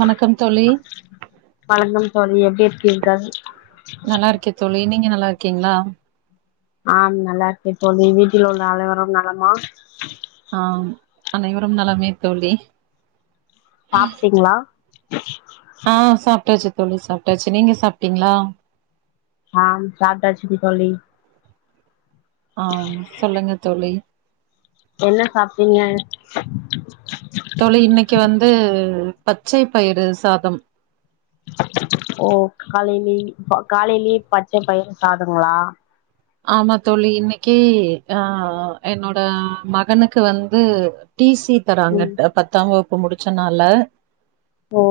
வணக்கம் தோழி வணக்கம் தோழி எப்டி இருக்கீங்க நல்லா இருக்கே தோழி நீங்க நல்லா இருக்கீங்களா ஆம் நல்லா இருக்கே தோழி வீட்டில் உள்ள அனைவரும் நலமா ஆம் அனைவரும் நலமே தோழி சாப்ட்டீங்களா அ சாப்ட்டாச்சு தோழி சாப்ட்டாச்சு நீங்க சாப்ட்டீங்களா அ சாப்ட்டாச்சுங்க தோழி அ சொல்லுங்க தோழி என்ன சாப்ட்டீங்க தோழி இன்னைக்கு வந்து பச்சை பயிறு சாதம் ஓ காலையில காலையிலயே பச்சை பயிரு சாதங்ளா ஆமா தோழி இன்னிக்கு அ என்னோட மகனுக்கு வந்து டீ சி தராங்க ம் பத்தாம் வகுப்பு முடிச்சனால ஓ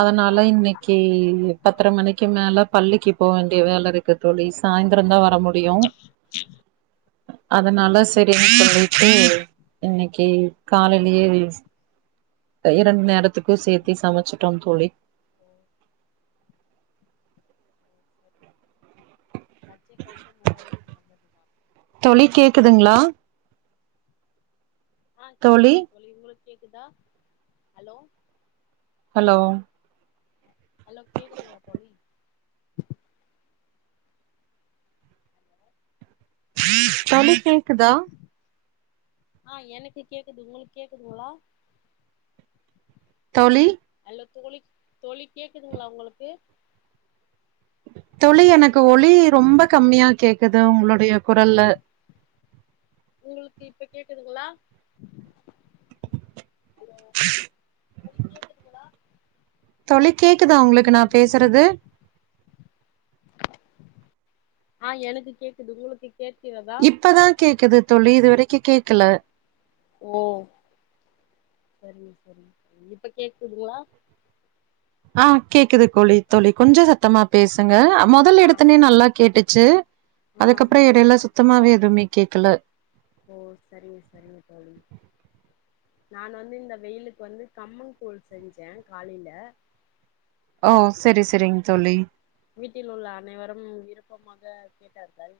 அதனால இன்னிக்கி பத்தர மணிக்கு மேல பள்ளிக்கு போ வேண்டிய வேல இருக்கு தோழி சாயிந்தர தா வர முடியு அதனால செரினு சொல்லிட்டு இன்னிக்கு காலையிலயே இரண்டு நேரத்துக்கு சேர்த்தி சமச்சிட்டோம் தோழி [inaudible] பச்சை பயிரு உடலுக்கு நல்லதுதா தோழி கேக்குதுங்களா அ கேக்குதுங்க தோழி உங்களுக்கு கேக்குதா ஹலோ ஹலோ ஹலோ கேக்குதுங்களா தோழி தோழி கேக்குதா அ எனக்கு கேக்குது உங்ளுக்கு கேக்குதுங்ளா தோழி ஹலோ தோழி தோழி கேக்குதுங்ளா உங்களுக்கு தோழி எனக்கு ஒலி ரொம்ப கம்மியா கேக்குது உங்களுடைய குரல்ல உங்ளுக்கு இப்ப கேக்குதுங்ளா [inaudible] தோழி கேக்குதா உங்களுக்கு நா பேசுறது அ எனக்கு கேக்குது உங்ளுக்கு கேக் இப்பதா கேக்குது தோழி இதுவரைக்கு கேக்கல ஓ இப்ப கேக்குதுங்ளா அ கேக்குது கோழி தோழி கொஞ்ச சத்தமா பேசுங்க மொதல் எடத்தன்னே நல்லா கேட்டுச்சு அதுக்கப்றோ எடையில சுத்தமாவே எதுவுமே கேக்கல ஓ செரிங்க செரிங்க தோழி நான் வந்து இந்த வெயிலுக்கு வந்து கம்மன் கூழ் செஞ்சே காலைல ஓ செரி செரிங்க தோழி வீட்டில் உள்ள அனைவரும் விருப்பமாக கேட்டார்கள்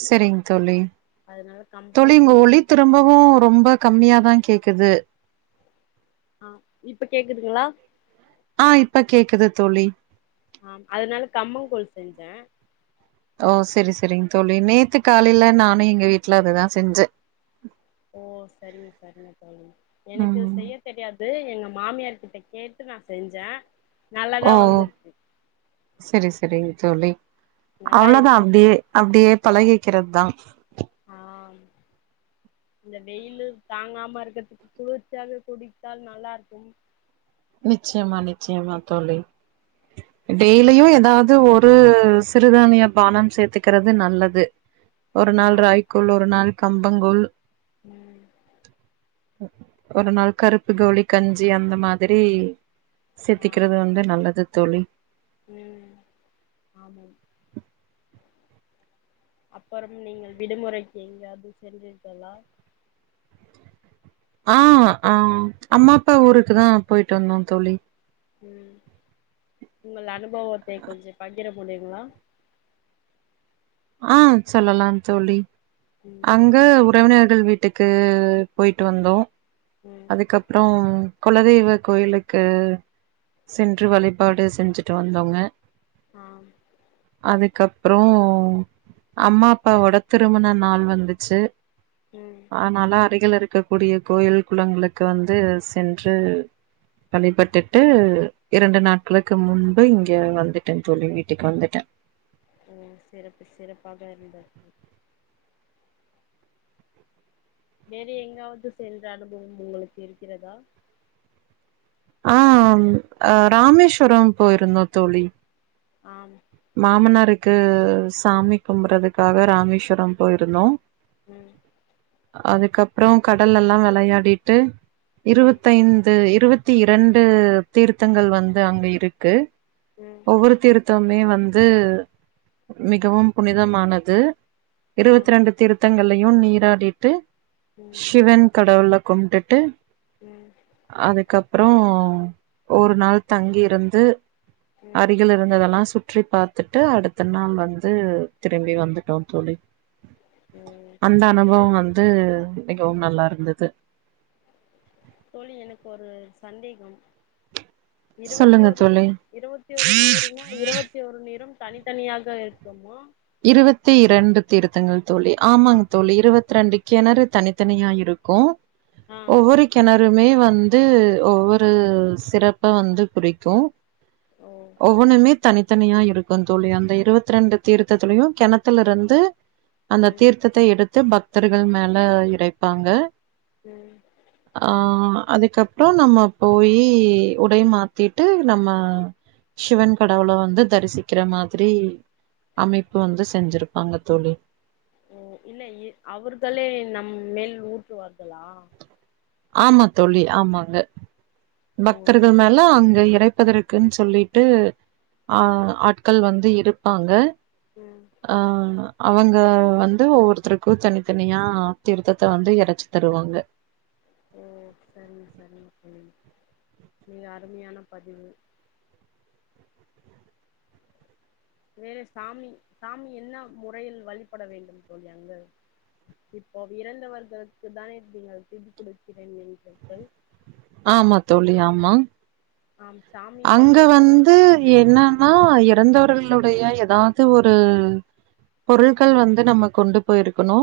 செரிங் தோழி தோழி உங்க ஒலி திரும்பவு ரொம்ப கம்மியாதா கேக்குது அ இப்ப கேக்குதுங்ளா அ இப்ப கேக்குது தோழி ஆம் அதனால் கம்மங்கூழ் செஞ்சே ஓ செரி செரிங் தோழி நேத்து காலைல நானு எங்க வீட்ல அதுதா செஞ்சே ஓ செரிங்க செரிங்க தோழி எனக்கு ம் செய்ய தெரியாது எங்க மா மாமியார் கிட்ட கேட்டு நா செஞ்சே ஓ செரி செரி தோழி அவ்வளதா அப்டியே அப்டியே பழகிக்கிறதுதா ஆ இந்த வெயிலு தாங்காம இருக்கிறதுக்கு குளிர்ச்சியாக குடித்தால் நல்லாருக்கும் நிச்சயமா நிச்சயமா தோழி டெய்லியு எதாவது ஒரு சிறுதானிய பானம் சேத்துக்கிறது நல்லது ஒரு நாள் ராய்க்கூழ் ஒரு நாள் கம்பங்கூழ் ம் ஒரு நாள் கருப்பு கவுழி கஞ்சி அந்த மாதிரி சேத்திக்கிறது வந்து நல்லது தோழி ம் ஆமாம் அப்பறம் நீங்கள் விடுமுறைக்கு எங்யாது சென்றிர்களா ஆ ஆ அம்மா அப்பா ஊருக்குதா போயிட்டு வந்தோ தோழி ம் உங்கள் அனுபவத்தை கொஞ்ச பகிர முடியுங்ளா ஆ சொல்லலாம் தோழி அங்க உறவினர்கள் வீட்டுக்கு போய்ட்டு வந்தோ அதுக்கப்றோ குலதெய்வ கோயிலுக்கு சென்று வழிபாடு செஞ்சுட்டு வந்தோங்க ஆம் அதுக்கப்றோ அம்மா அப்பாவோட திருமண நாள் வந்துச்சு அதனால அருகில் இருக் கக் கூடிய கோயில் குளங்களுக்கு வந்து சென்று வழிபட்டுட்டு இரண்டு நாட்களுக்கு முன்பு இங்க வந்துட்டே தோழி வீட்டுக்கு வந்துட்ட ஓ சிறப்பு சிறப்பாக இருந்த வேறு எங்காவது சென்ற அனுபவம் உங்களுக்கு இருக்கிறதா ஆ அ ராமேஸ்வரம் போயிருந்தோ தோழி ஆம் மாமனாருக்கு சாமி கும்புறதுக்காக ராமேஸ்வரம் போயிருந்தோ ம் அதுக்கப்பற கடலெல்லா வெளையாடிட்டு இருபத்தைந்து இருவத்தி இரண்டு தீர்த்தங்கள் வந்து அங்க இருக்கு ஒவ்வொரு தீர்த்தமுமே வந் து மிகவும் புனிதமானது இருபத்தி ரெண்டு தீர்த்தங்கள் லயு நீராடிட்டு ஷிவன் கடவுள கும்ப்டுட்டு அதுக்கப்றோ ஒரு நாள் தங்கி இருந்து அருகில் இருந்ததெல்லா சுற் றி பார்த்துட்டு அடுத்த நாள் வந்து திரும்பி வந்துட்டோ தோழி அந்த அனுபவ வந் து மிகவும் நல்லாருந்துது தோழி எனக்கொரு சந்தேகம் இருவத்தி சொல்லுங்க ஒரு தோழி இருவத்தி ஒரு நீருன்னா இருவத்தி ஒரு நீரும் தனித்தனியாக இருக்குமா இருவத்தி ரெண்டு தீர்த்தங்கள் தோழி ஆமாங் தோழி இருவத் ரெண்டு கெணறு தனித்தனியா இருக்கு ஒவ்வொரு கெண றுமே வந்து ஒவ்வொரு சிறப்ப வந்து குறிக்கு ஒவ்வொனுமே தனித்தனியா இருக்கும் தோழி அந்த இருவத்ரெண்டு தீர்த் ததலியும் கெணத்துலருந்து அந்த தீர்த்தத்த எடு து பக்தர்கள் மேல எறைப்பாங்க ஆ அதுக்கப்புறோ நம்ம போயி உடை மாத்திட்டு நம்ம ஷ்சிவன் கடவுள வந்து தரிசிக்கிற மாதிரி அமைப்பு வந்து செஞ்சிருப்பாங்க தோழி ஓ இல்ல இ அவ்ர்களே நம் மேல் ஊற்றுவார்களா ஆமா தோழி ஆமாங்க பக்தர்கள் மேல அங்க இறைப் ப்பதருக்குன்னு சொல்லிட்டு ஆ ஆட்கள் வந்து இருப்பாங்க அ அவங்க வந்து ஒவ்வொருத்தருக்கு தனித்தனியா தீர்த்தத்த வந்து எறச்சி தருவாங்க ம் சரிங்க சரிங்க தோழி மிக அருமையான பதிவு வேறே சாமி சாமி என்ன முறையில் வழிபட வேண்டு தோழி அங்க இப்போ இறந்தவர்களுக்கு தானே நீங்க திதி குடுக்கிறே என்கிறிர்கள் ஆமா தோழி ஆமா ஆம் அங்க வந்து என்னன்னா எப் இறந்தவர்களுடைய ஏதாவுது ஒரு பொருள்கள் வந்து நம்ம கொண்டு போயிருக்கணு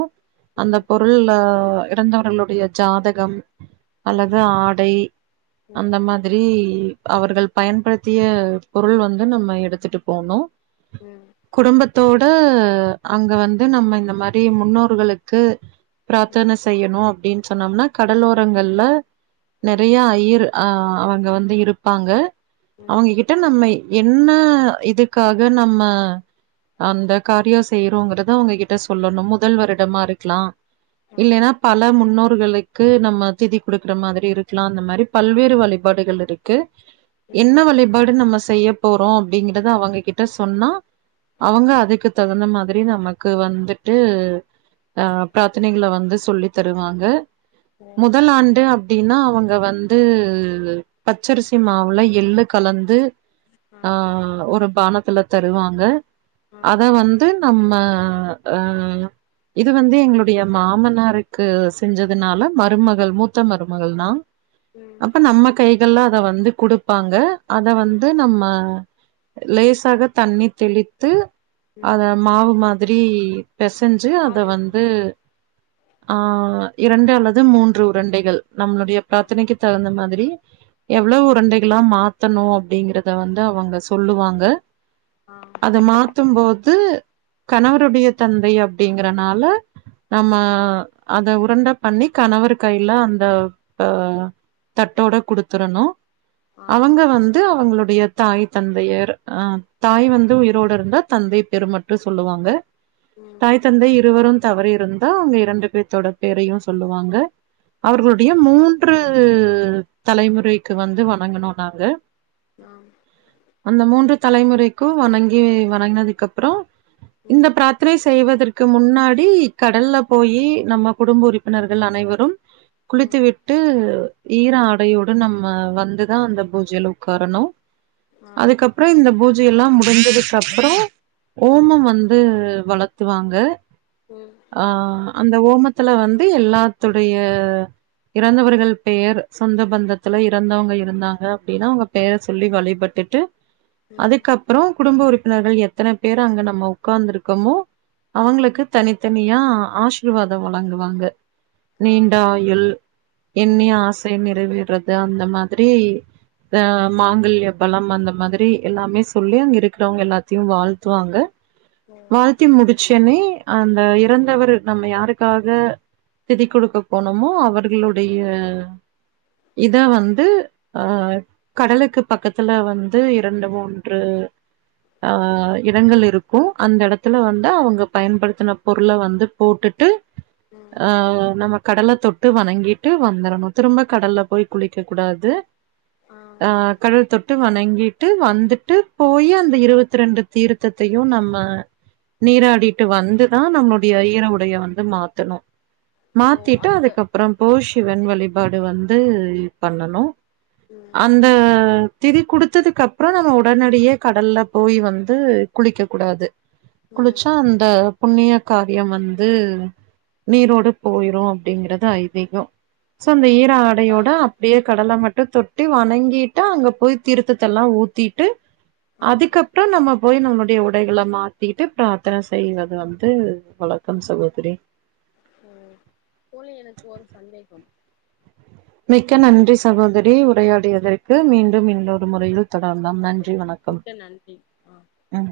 அந்த பொருள்ள இறந்தவர்களுடைய ஜாதகம் அல்லது ஆடை அந்த மாதரி அவர்கள் பயன்படுத்திய பொருள் வந்து நம்ம எடுத்துட்டு போனு குடும்பத்தோட [inaudible] அங்க வந்து நம்ம இந்த மாரி முன்னோர்களுக்கு பிராத்தன செய்யணு அப்டின்னு சொன்னோம்னா கடலோரங்கள்ல நெறைய ஐயிரு அ அவங்க வந்து இருப்பாங்க அவங்ககிட்ட நம்ம என்ன இதுக்காக நம்ம அந்த காரியோ செய்யறோங்கறத அவுங்ககிட்ட சொல்லணு முதல் வருடமா இருக்கலா இல்லன்னா பல முன்னோ ர்களுக்கு நம்ம திதி குடுக்கற மாதரி இருக்கலா அந்த மாரி பல்வேறு வழிபாடுகள் இருக்கு என்ன வழிபாடு நம்ம செய்ய போறோ அப்டிங்கறத அவுங்க கிட்ட சொன்னா அவங்க அதுக்கு தகுந்த மா திரி நமக்கு வந்துட்டு அ பிராத்தனைகள வந்து சொல்லி தருவாங்க முதல் ஆண்டு அப்டின்னா அவங்க வந்து பச்சரிசி மா வுல எள்ளு கலந்து ஆ ஒரு பானத்துல தருவாங்க அத வந்து நம்ம ஆ இது வந்து எங்களுடைய மாமனாருக்கு செஞ்சதுனால மருமகள் மூத்த மருமகள் நா அப்ப நம்ம கைகள்ல அத வந்து குடுப்பாங்க அத வந்து நம்ம லேசாக தண்ணி தெளித்து அத மாவு மாதரி பெசைஞ்சு அத வந்து ஆ இரண்டு அல்லது மூன்று உரண்டைகள் நம்மளுடைய பிராத்தனைக்கு தகுந்த மாதரி எவ்ளோ உரண்டை மாத்தணு அப்டிங்கறத வந்து அவங்க சொல்லுவாங்க அத மாத்தும்போது கணவருடைய தந்தை அப் டிங்கறனால நம்ம அத உருண்டா பண்ணி கணவர் கையில அந்த த தட்டோட குடுத்துடணு அவங்க வந்து அவங்க ளுடைய தாய் தந்தையர் அ தாய் வந்து உயிரோடு இருந்தா தந்தை பேரு மட்டு சொல்லுவாங்க தாய் தந்தை இருவரும் தவறி இருந்தா அவுங்க இரண்டு பேத்தோட பேரையு சொல்லுவாங்க அவர்களுடைய மூன்று தலைமுறைக்கு வந்து வணங்கணு நாங்க அந்த மூன்று தலைமுறைக்கு வணங்கி வணங்கினதுக்குப்பறோ இந்த பிராத்தனை செய்வதற்கு முன்னாடி கடல்ல போயி நம்ம குடும்ப உறுப்பினர்கள் அனைவரும் குளித்து விட்டு ஈர ஆடையோடு நம்ம வந்து தா அந்த பூஜையில உக்காரனு அதுக்கப்பறோ இந்த பூஜை எல்லா முடிஞ்சதுக்கு அப்றோ ஓமம் வந்து வளத்துவாங்க ஆ அந்த ஓமத் த்துல வந்து எல்லாத்துடைய இறந்தவர்கள் பெயர் சொந்த பந்தத்துல இறந்தவங்க எ இருந்தாங்க அப்டின்னா அவங்க பெர சொல்லி வழிபட்டுட்டு அதுக்கப்றோ குடும்ப உறுப் ப்பினரு நம்ம எத்தன பேர் அங்க நம்ம உட்கார்ந்து இருக்கோமோ அவங்களுக்கு தனி தனியா ஆசிர்வாதோ வழங்குவாங்க நீண்ட ஆயுள் எண்ணிய ஆசை நிறைவேற்றது அந்த மாரி அ மாங்கல்ய பலம் அந்த மாதிரி எல்லாமே சொல்லி அங்க இருக்கிறவங்க எல்லாத்தையு வாழ்த்துவாங்க வாழ்த்தி முடிச்சேன்னே அந்த இறந்தவர் நம்ம யாருக்காக திதி குடுக்க போனமோ அவர்களுடைய இத வந்து அ கடலுக்கு பக்கத்துல வந்து இரண்டு மூன்று அ இடங்கள் இருக்கு‌ அந்த எடத்துல வந்து அவங்க பயன்படுத்தின பொருள வந்து போட்டுட்டு அ நம கடல தொட்டு வணங்கிட்டு வந்துரணு திரும்ப கடல்ல போய் குளிக்க கூடாது ஆ அ கடல் தொட் ட்டு வணங்கிட்டு வந்துட்டு போய் அந்த இருவத்தி ரெண்டு தீர்த்தத்தையு நம்ம நீராடிட்டு வந்துதா நம்மளுடைய ஈர உடையை வந்து மாத்தணு மாத்திட்டு அதுக்கப்றோ போய் சிவன் வழிபாடு வந்து பண்ணணு அந்த திதி குடுத்ததுக்கு அப்றோ நம்ம ஒடனடியா கடல்ல போய் வந்து குளிக்க கூடாது குளிச்சா அந்த புண்ணிய காரியோ வந்து நீரோடு போயிரு அப்டிங்கிறது அய்திகம் சோ அந்த ஈர ஆடையோட அப்டியே கடல மட் தொட்டு வணங்கிட்டு அங்க போய் தீர்த்தத்த எல்லா ஊத்திட்டு அதுக்கப்றோ நம்ம போய் நம் அப்டியே உடைகள மாத்திட்டு பிராத்தன செய்வது வந்து வழக்கம் சகோதரி போல எனக்கு ஒரு சந்தேகம் மிக்க நன்றி சகோதரி உரையாடியதற்கு மீண்டும் இன்னொ ரு முறையில் தொடரலாம் நன்றி வணக்கம் ம்